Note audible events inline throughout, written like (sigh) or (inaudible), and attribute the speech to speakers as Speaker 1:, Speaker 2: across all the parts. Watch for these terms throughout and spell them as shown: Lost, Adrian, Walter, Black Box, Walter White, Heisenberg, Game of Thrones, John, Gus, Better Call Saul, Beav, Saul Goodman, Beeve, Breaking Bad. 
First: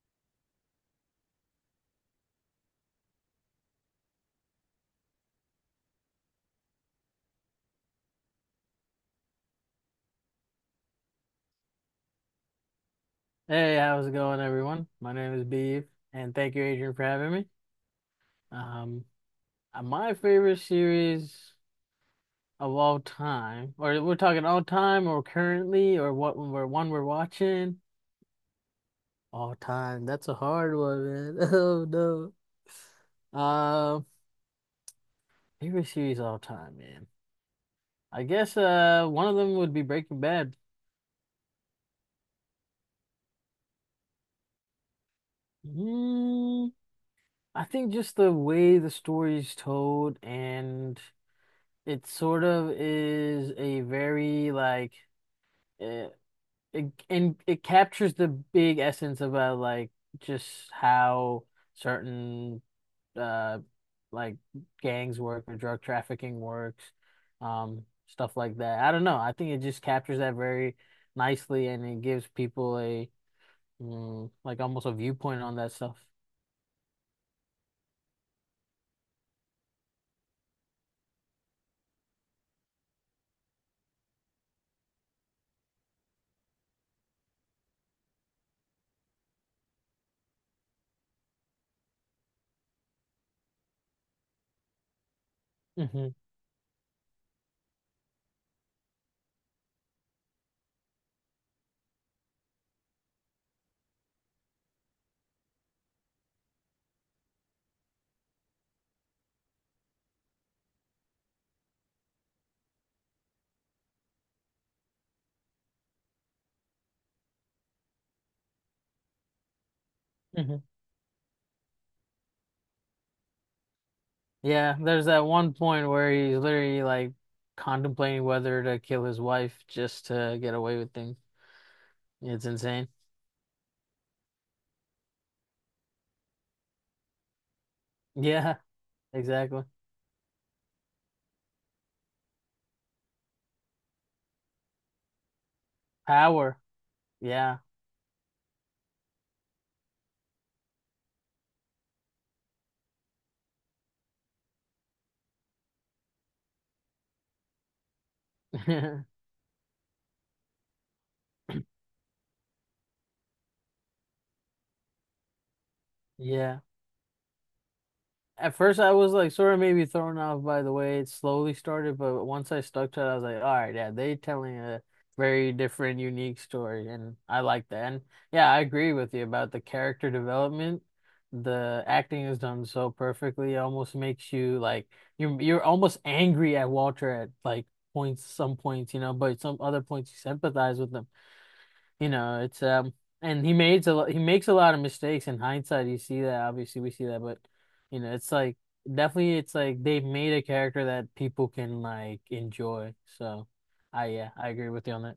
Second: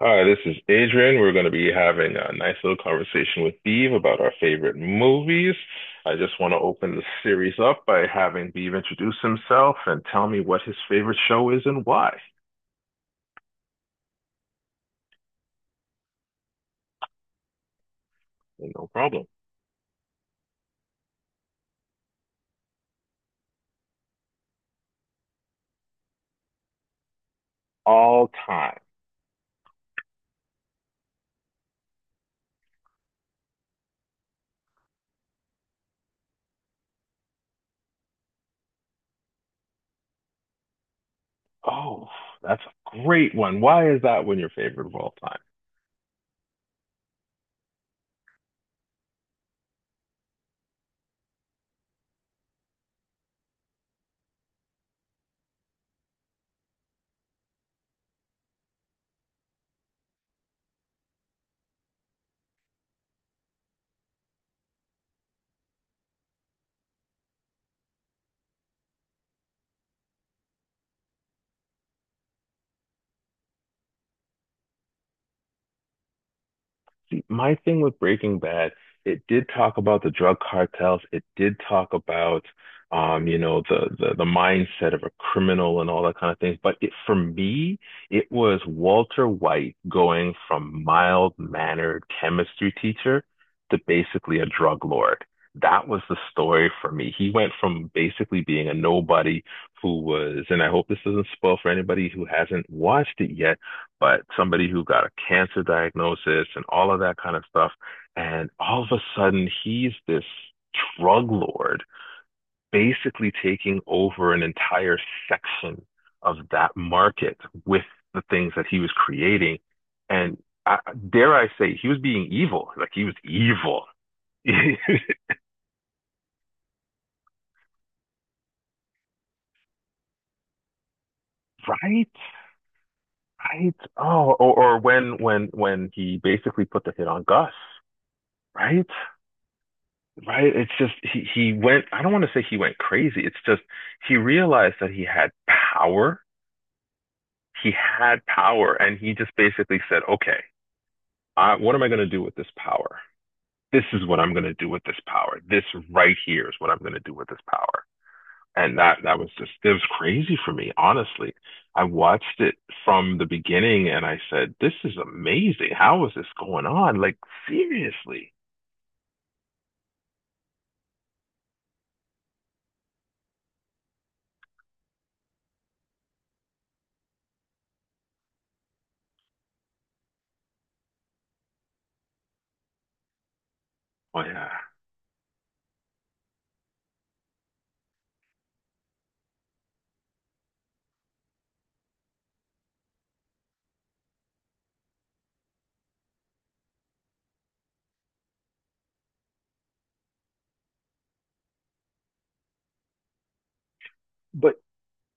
Speaker 1: Hi, this is Adrian. We're going to be having a nice little conversation with Beav about our favorite movies. I just want to open the series up by having Beav introduce himself and tell me what his favorite show is and why.
Speaker 2: Hey, how's it going, everyone? My name is Beeve, and thank you, Adrian, for having me.
Speaker 1: Hey, no
Speaker 2: Um,
Speaker 1: problem.
Speaker 2: my favorite series of all time, or we're talking all time, or currently, or what we're watching.
Speaker 1: All time.
Speaker 2: All time. That's a hard one, man. (laughs) Oh no. Favorite series all time, man. I guess one of them would be Breaking Bad.
Speaker 1: Oh, that's a great one. Why is that one your favorite of all time?
Speaker 2: Mm, I think just the way the story is told and it sort of is a very like uh, it and it captures the big essence about like just how certain uh like gangs work or drug trafficking works, stuff like that. I don't know. I think it just captures that very nicely, and it gives people a like almost a viewpoint on that stuff.
Speaker 1: See, my thing with Breaking Bad, it did talk about the drug cartels. It did talk about, the, the mindset of a criminal and all that kind of thing. But it, for me, it was Walter White going from mild-mannered chemistry teacher to basically a drug lord. That was
Speaker 2: hmm
Speaker 1: the story for me. He went from basically being a nobody who was, and I hope this doesn't spoil for anybody who hasn't watched it yet, but somebody who got a cancer diagnosis and all of that kind of stuff. And all of a sudden, he's this drug lord basically taking over an entire section of that market with the things that he was creating. And
Speaker 2: hmm
Speaker 1: I, dare I say, he was being evil. Like he was evil,
Speaker 2: Yeah, there's that one point where he's literally like contemplating whether to kill his wife just to get away with things.
Speaker 1: (laughs) right?
Speaker 2: It's insane. (laughs)
Speaker 1: Right. Oh, or when when he basically put the hit on Gus,
Speaker 2: Yeah,
Speaker 1: right?
Speaker 2: exactly.
Speaker 1: Right? It's just he went, I don't want to say he went crazy. It's just he realized that he had power.
Speaker 2: Power. Yeah.
Speaker 1: He had power and he just basically said, "Okay, I, what am I going to do with this power? This is what I'm going to do with this power. This right here is what I'm going to do with this power." And that
Speaker 2: (laughs)
Speaker 1: was just it was crazy for me, honestly. I watched it from the beginning and I said, "This is amazing. How is this
Speaker 2: Yeah.
Speaker 1: going on? Like seriously?"
Speaker 2: At first, I was like sort of maybe thrown off by the way it slowly started, but once I stuck to it, I was like, all right, yeah, they telling a very different, unique story, and I like that. And yeah, I agree with you about the character development. The acting is done so perfectly, it almost
Speaker 1: Oh
Speaker 2: makes
Speaker 1: yeah.
Speaker 2: you like you're almost angry at Walter at like points, some points, you know, but some other points you sympathize with him. You know, it's And he made a he makes a lot of mistakes. In hindsight, you see that. Obviously, we see that, but you know, it's like definitely, it's like they've made a character that people can like enjoy. So, I yeah, I
Speaker 1: But
Speaker 2: agree with you on that.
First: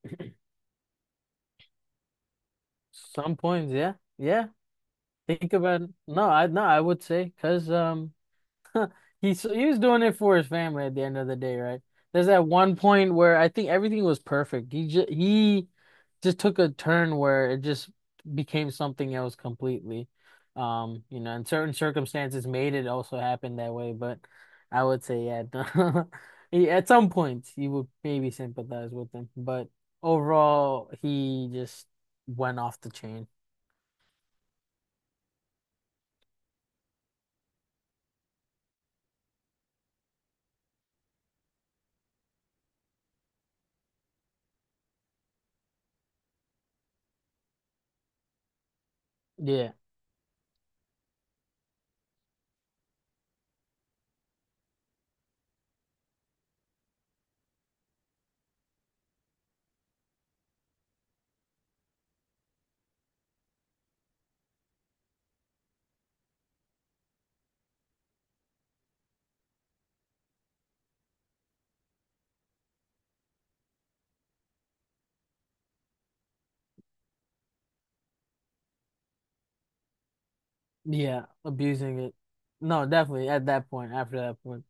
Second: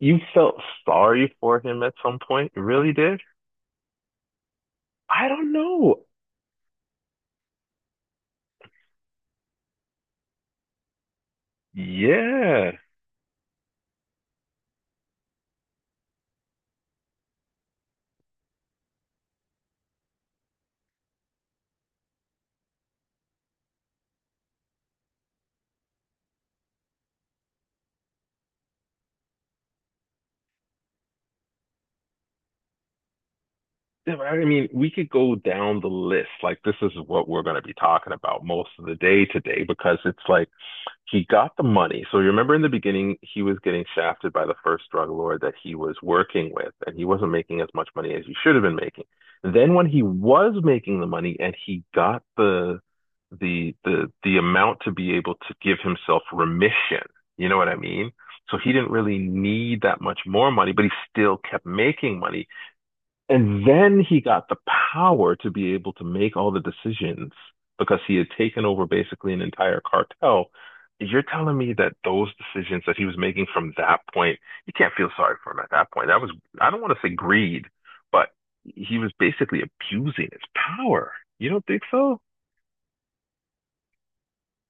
Speaker 1: you felt sorry for him at some point? You really did?
Speaker 2: Some points, yeah, yeah.
Speaker 1: I don't
Speaker 2: Think about it.
Speaker 1: know.
Speaker 2: No, I would say because. (laughs) He was doing it for his family at the end of the day, right? There's that
Speaker 1: Yeah.
Speaker 2: one point where I think everything was perfect. He just took a turn where it just became something else completely. You know, and certain circumstances made it also happen that way, but I would say yeah, (laughs) at some point you would maybe sympathize with him, but overall he just went off the chain.
Speaker 1: I mean, we could go down the list. Like, this is what we're going to be talking about most of the day today because it's like he got the money. So you remember in the beginning, he was getting shafted by the first drug lord that he was working with, and he wasn't making as much money as he should have been making.
Speaker 2: Yeah.
Speaker 1: Then when he was making the money and he got the amount to be able to give himself remission, you know what I mean? So he didn't really need that much more money, but he still kept making money and then he got the power to be able to make all the decisions because he had taken over basically an entire cartel. You're telling me that those decisions that he was making from that point, you can't feel sorry for him at that point. That was, I don't want to say greed, but he was basically abusing his power.
Speaker 2: Yeah,
Speaker 1: You don't think
Speaker 2: abusing it.
Speaker 1: so?
Speaker 2: No, definitely at that point, after that point.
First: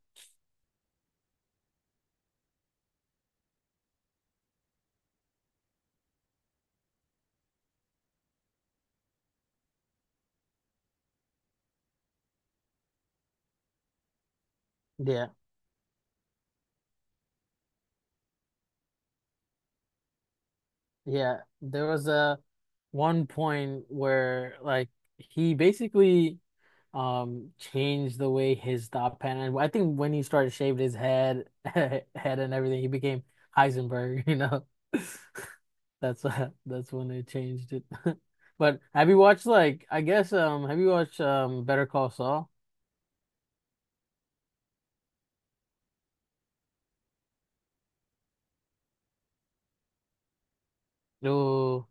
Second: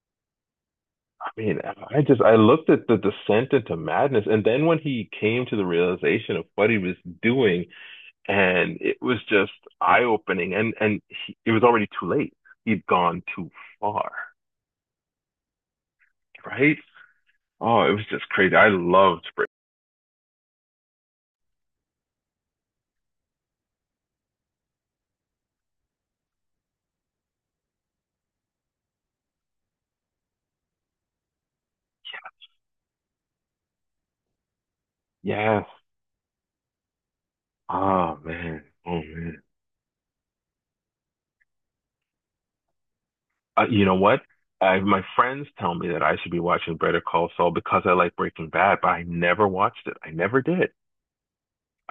Speaker 1: I mean, I just, I looked at the descent into madness. And then when he came to the realization of what he was doing, and it was just eye opening. And he, it was already too late. He'd gone too far,
Speaker 2: Yeah.
Speaker 1: right? Oh, it was just crazy. I loved Breaking.
Speaker 2: Yeah, there was a one point where like he basically changed the way his thought pattern. I think when he started shaving his head, (laughs) head and everything, he became Heisenberg. You know, (laughs)
Speaker 1: Yes.
Speaker 2: that's (laughs) that's when they changed it.
Speaker 1: Oh
Speaker 2: (laughs)
Speaker 1: man.
Speaker 2: But
Speaker 1: Oh
Speaker 2: have you
Speaker 1: man.
Speaker 2: watched like I guess have you watched Better Call Saul?
Speaker 1: You know what? I, my friends tell me that I should be watching Better Call Saul because I like Breaking Bad, but I never watched it. I never did.
Speaker 2: No.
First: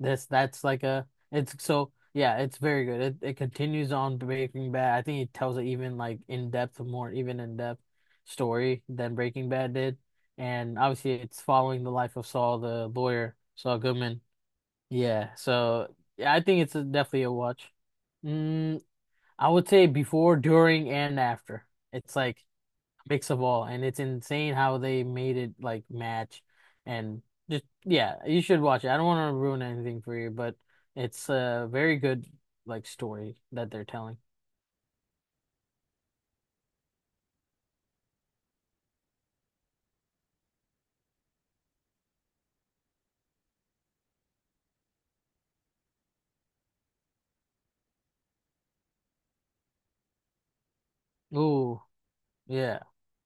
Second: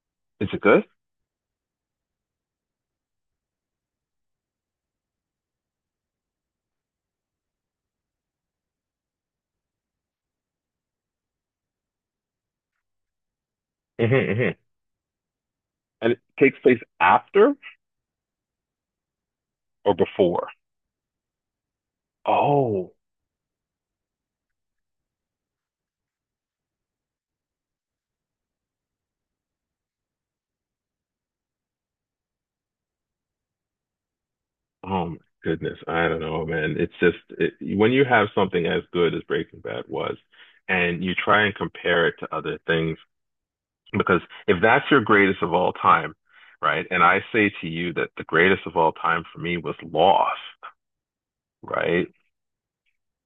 Speaker 2: This
Speaker 1: Is it
Speaker 2: That's like
Speaker 1: good? (laughs)
Speaker 2: a it's so yeah, it's very good. It continues on Breaking Bad. I think it tells an even like in depth, more even in depth story than Breaking Bad did. And obviously it's following the life of Saul, the lawyer, Saul
Speaker 1: Mm-hmm,
Speaker 2: Goodman.
Speaker 1: mm-hmm.
Speaker 2: Yeah, so
Speaker 1: And it
Speaker 2: yeah, I
Speaker 1: takes
Speaker 2: think it's
Speaker 1: place
Speaker 2: a, definitely a
Speaker 1: after
Speaker 2: watch. Mm, I would say
Speaker 1: or
Speaker 2: before,
Speaker 1: before?
Speaker 2: during, and after. It's like
Speaker 1: Oh,
Speaker 2: mix of all, and it's insane how they made it like match and just yeah, you should watch it. I don't want to ruin anything for you, but it's a very good like story that they're telling.
Speaker 1: oh my goodness, I don't know, man. It's just it, when you have something as good as Breaking Bad was, and you try and compare it to other things, because if that's your greatest of all time, right? And I say to you that the greatest of all time for me was Lost,
Speaker 2: Ooh,
Speaker 1: right?
Speaker 2: yeah,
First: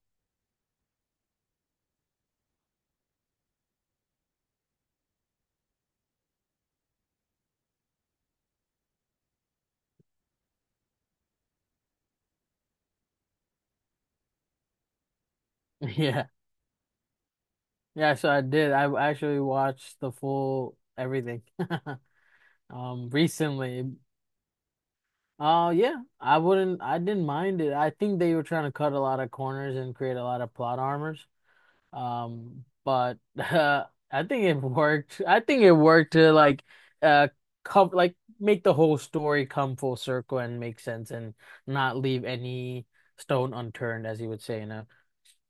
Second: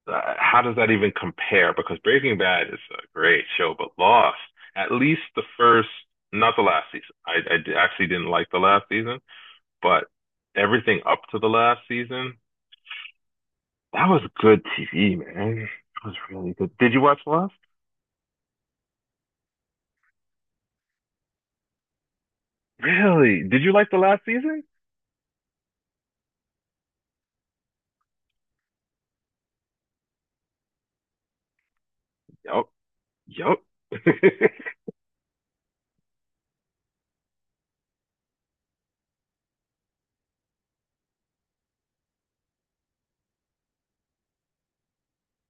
Speaker 1: How does that even compare? Because Breaking Bad is a great show, but Lost, at least the first, not the last season. Actually didn't like the last season, but everything up to the last season, that was good TV, man. It
Speaker 2: (laughs)
Speaker 1: was
Speaker 2: yeah,
Speaker 1: really good. Did you watch Lost?
Speaker 2: yeah. So I did. I actually watched the full everything (laughs)
Speaker 1: Really? Did you
Speaker 2: recently.
Speaker 1: like the last season?
Speaker 2: Yeah, I wouldn't. I didn't mind it. I think they were trying to cut a lot of corners and create a lot of plot armors.
Speaker 1: Yup.
Speaker 2: But (laughs)
Speaker 1: Yup. (laughs)
Speaker 2: I think it worked. I think it worked to like uh come like make the whole story come full circle and make sense and not leave any stone unturned, as you would say, you know.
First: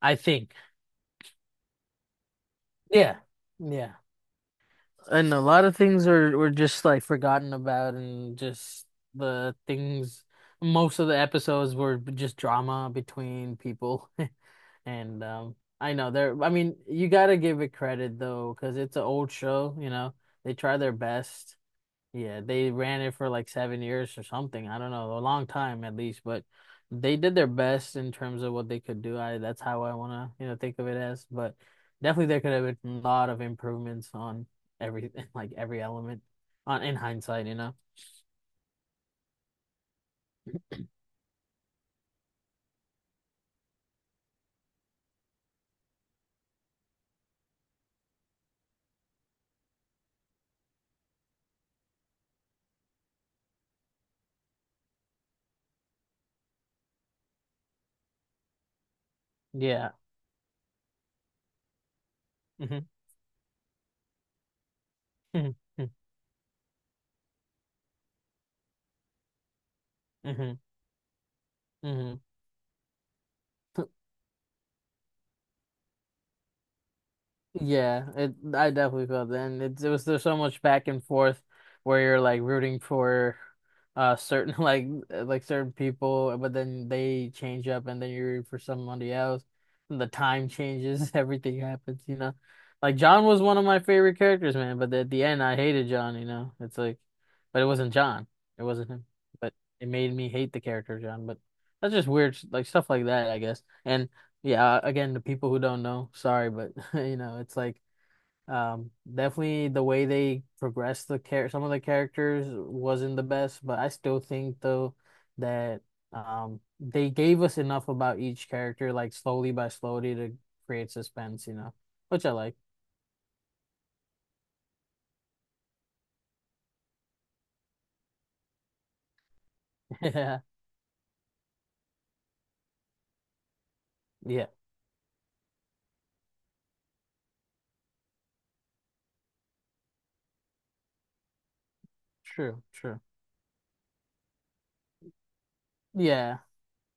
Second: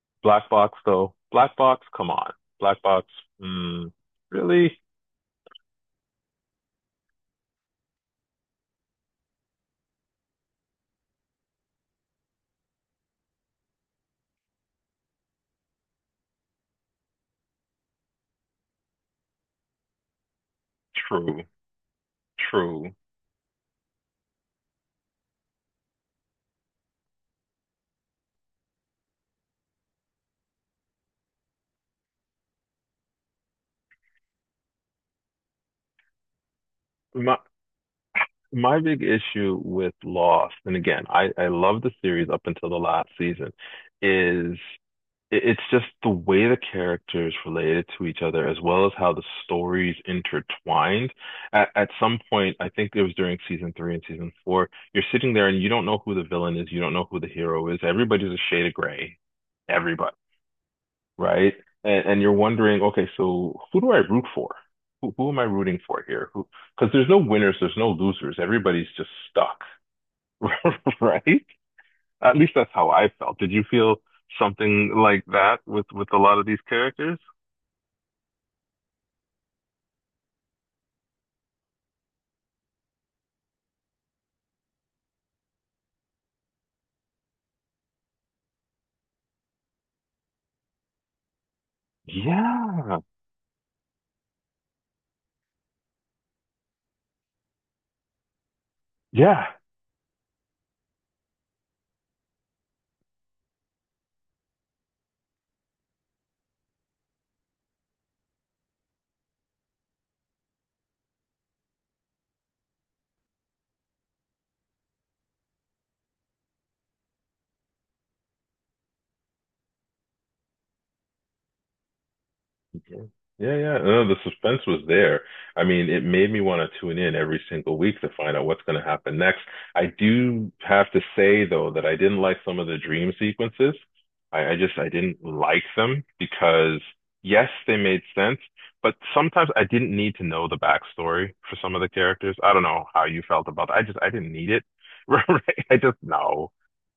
Speaker 2: I
Speaker 1: Black
Speaker 2: think.
Speaker 1: Box, though. Black Box, come on. Black Box,
Speaker 2: Yeah.
Speaker 1: mm,
Speaker 2: Yeah.
Speaker 1: really?
Speaker 2: And a lot of things are were just like forgotten about, and just the things most of the episodes were just drama between people. (laughs) And I know they're, I mean, you gotta give it credit though, because it's an old show, you know. They try their
Speaker 1: True.
Speaker 2: best. Yeah, they
Speaker 1: True.
Speaker 2: ran it for like 7 years or something. I don't know, a long time at least, but they did their best in terms of what they could do. I That's how I wanna, you know, think of it as. But definitely there could have been a lot of improvements on everything, (laughs) like every element on in
Speaker 1: My
Speaker 2: hindsight, you know.
Speaker 1: my big issue with Lost, and again, I love the series up until the last season, is it's just the way the characters related to each other as well as how the stories intertwined. At some point, I think it was during season three and season four, you're sitting there and you don't know who the villain is, you don't know who the hero is. Everybody's a shade of gray.
Speaker 2: Yeah.
Speaker 1: Everybody, right? And you're wondering,
Speaker 2: hmm
Speaker 1: okay, so who do I root for? Who am I
Speaker 2: hmm
Speaker 1: rooting for here? Who, because there's no winners, there's no losers. Everybody's just stuck,
Speaker 2: hmm
Speaker 1: (laughs) right?
Speaker 2: hmm
Speaker 1: At least that's how I felt. Did you feel something like that with a lot of these characters?
Speaker 2: Yeah, it I definitely felt that. And it was there's so much back and forth where you're like rooting for certain (laughs) like certain people, but then they change up and then you root for somebody else. And the time changes, (laughs) everything happens, you know. Like
Speaker 1: Yeah.
Speaker 2: John was one of my favorite characters, man, but at the end I hated John, you know. It's like but it wasn't John. It wasn't him.
Speaker 1: Yeah.
Speaker 2: But it made me hate the character of John, but that's just weird, like stuff like that, I guess. And yeah, again, the people who don't know, sorry, but (laughs) you know, it's like definitely the way they progressed the care some of the characters wasn't the best, but I still think though that they gave us enough about each character like slowly by slowly to create suspense, you know, which I like.
Speaker 1: Okay. Yeah, yeah. No, the suspense was there. I mean, it made me want to tune in every single week to find out what's going to happen next. I
Speaker 2: (laughs) Yeah.
Speaker 1: do have to say, though, that I didn't like some of the dream sequences.
Speaker 2: Yeah.
Speaker 1: I just, I didn't like them because, yes, they made sense, but sometimes I didn't need to know the backstory for some of the characters. I
Speaker 2: True,
Speaker 1: don't know
Speaker 2: true.
Speaker 1: how you felt about that. I just, I didn't need it. (laughs) Right? I just,
Speaker 2: Yeah.
Speaker 1: no.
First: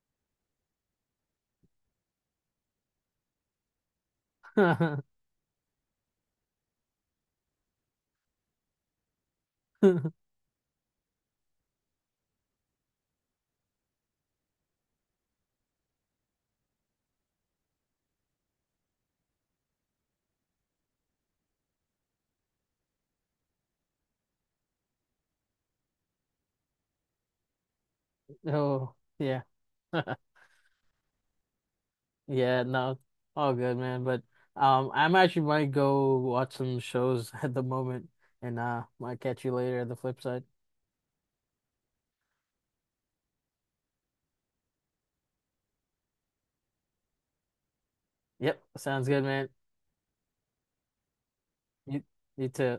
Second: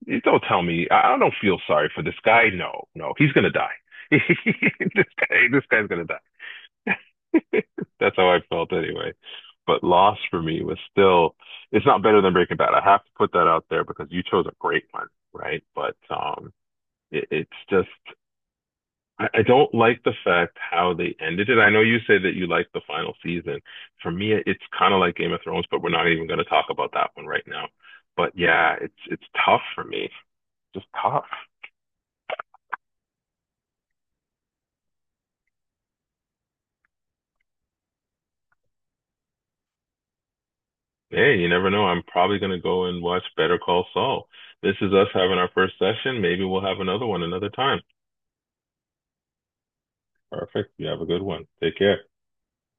Speaker 1: You don't tell me. I don't feel sorry for this guy. No, no, he's going to die. (laughs) This
Speaker 2: (laughs)
Speaker 1: guy, this guy's gonna die. (laughs) That's how I felt anyway. But Lost for me was still, it's not better than Breaking Bad. I have to put that out there because you chose a great one, right? But it, it's just, I don't like the fact how they ended it. I know you say that you like the final season. For me, it's kind of like Game of Thrones, but we're not even going to talk about that one right now. But yeah,
Speaker 2: Oh,
Speaker 1: it's
Speaker 2: yeah.
Speaker 1: tough for me,
Speaker 2: (laughs)
Speaker 1: just tough.
Speaker 2: Yeah, no, all good, man. But I'm actually might go watch some shows (laughs) at the moment, and might catch you later at the flip side.
Speaker 1: Hey, you never know. I'm probably going to go and watch Better Call Saul. This is us having our first session. Maybe we'll have another one another time.
Speaker 2: Yep, sounds good, man.
Speaker 1: Perfect. You have a good one. Take
Speaker 2: You,
Speaker 1: care.
Speaker 2: you too.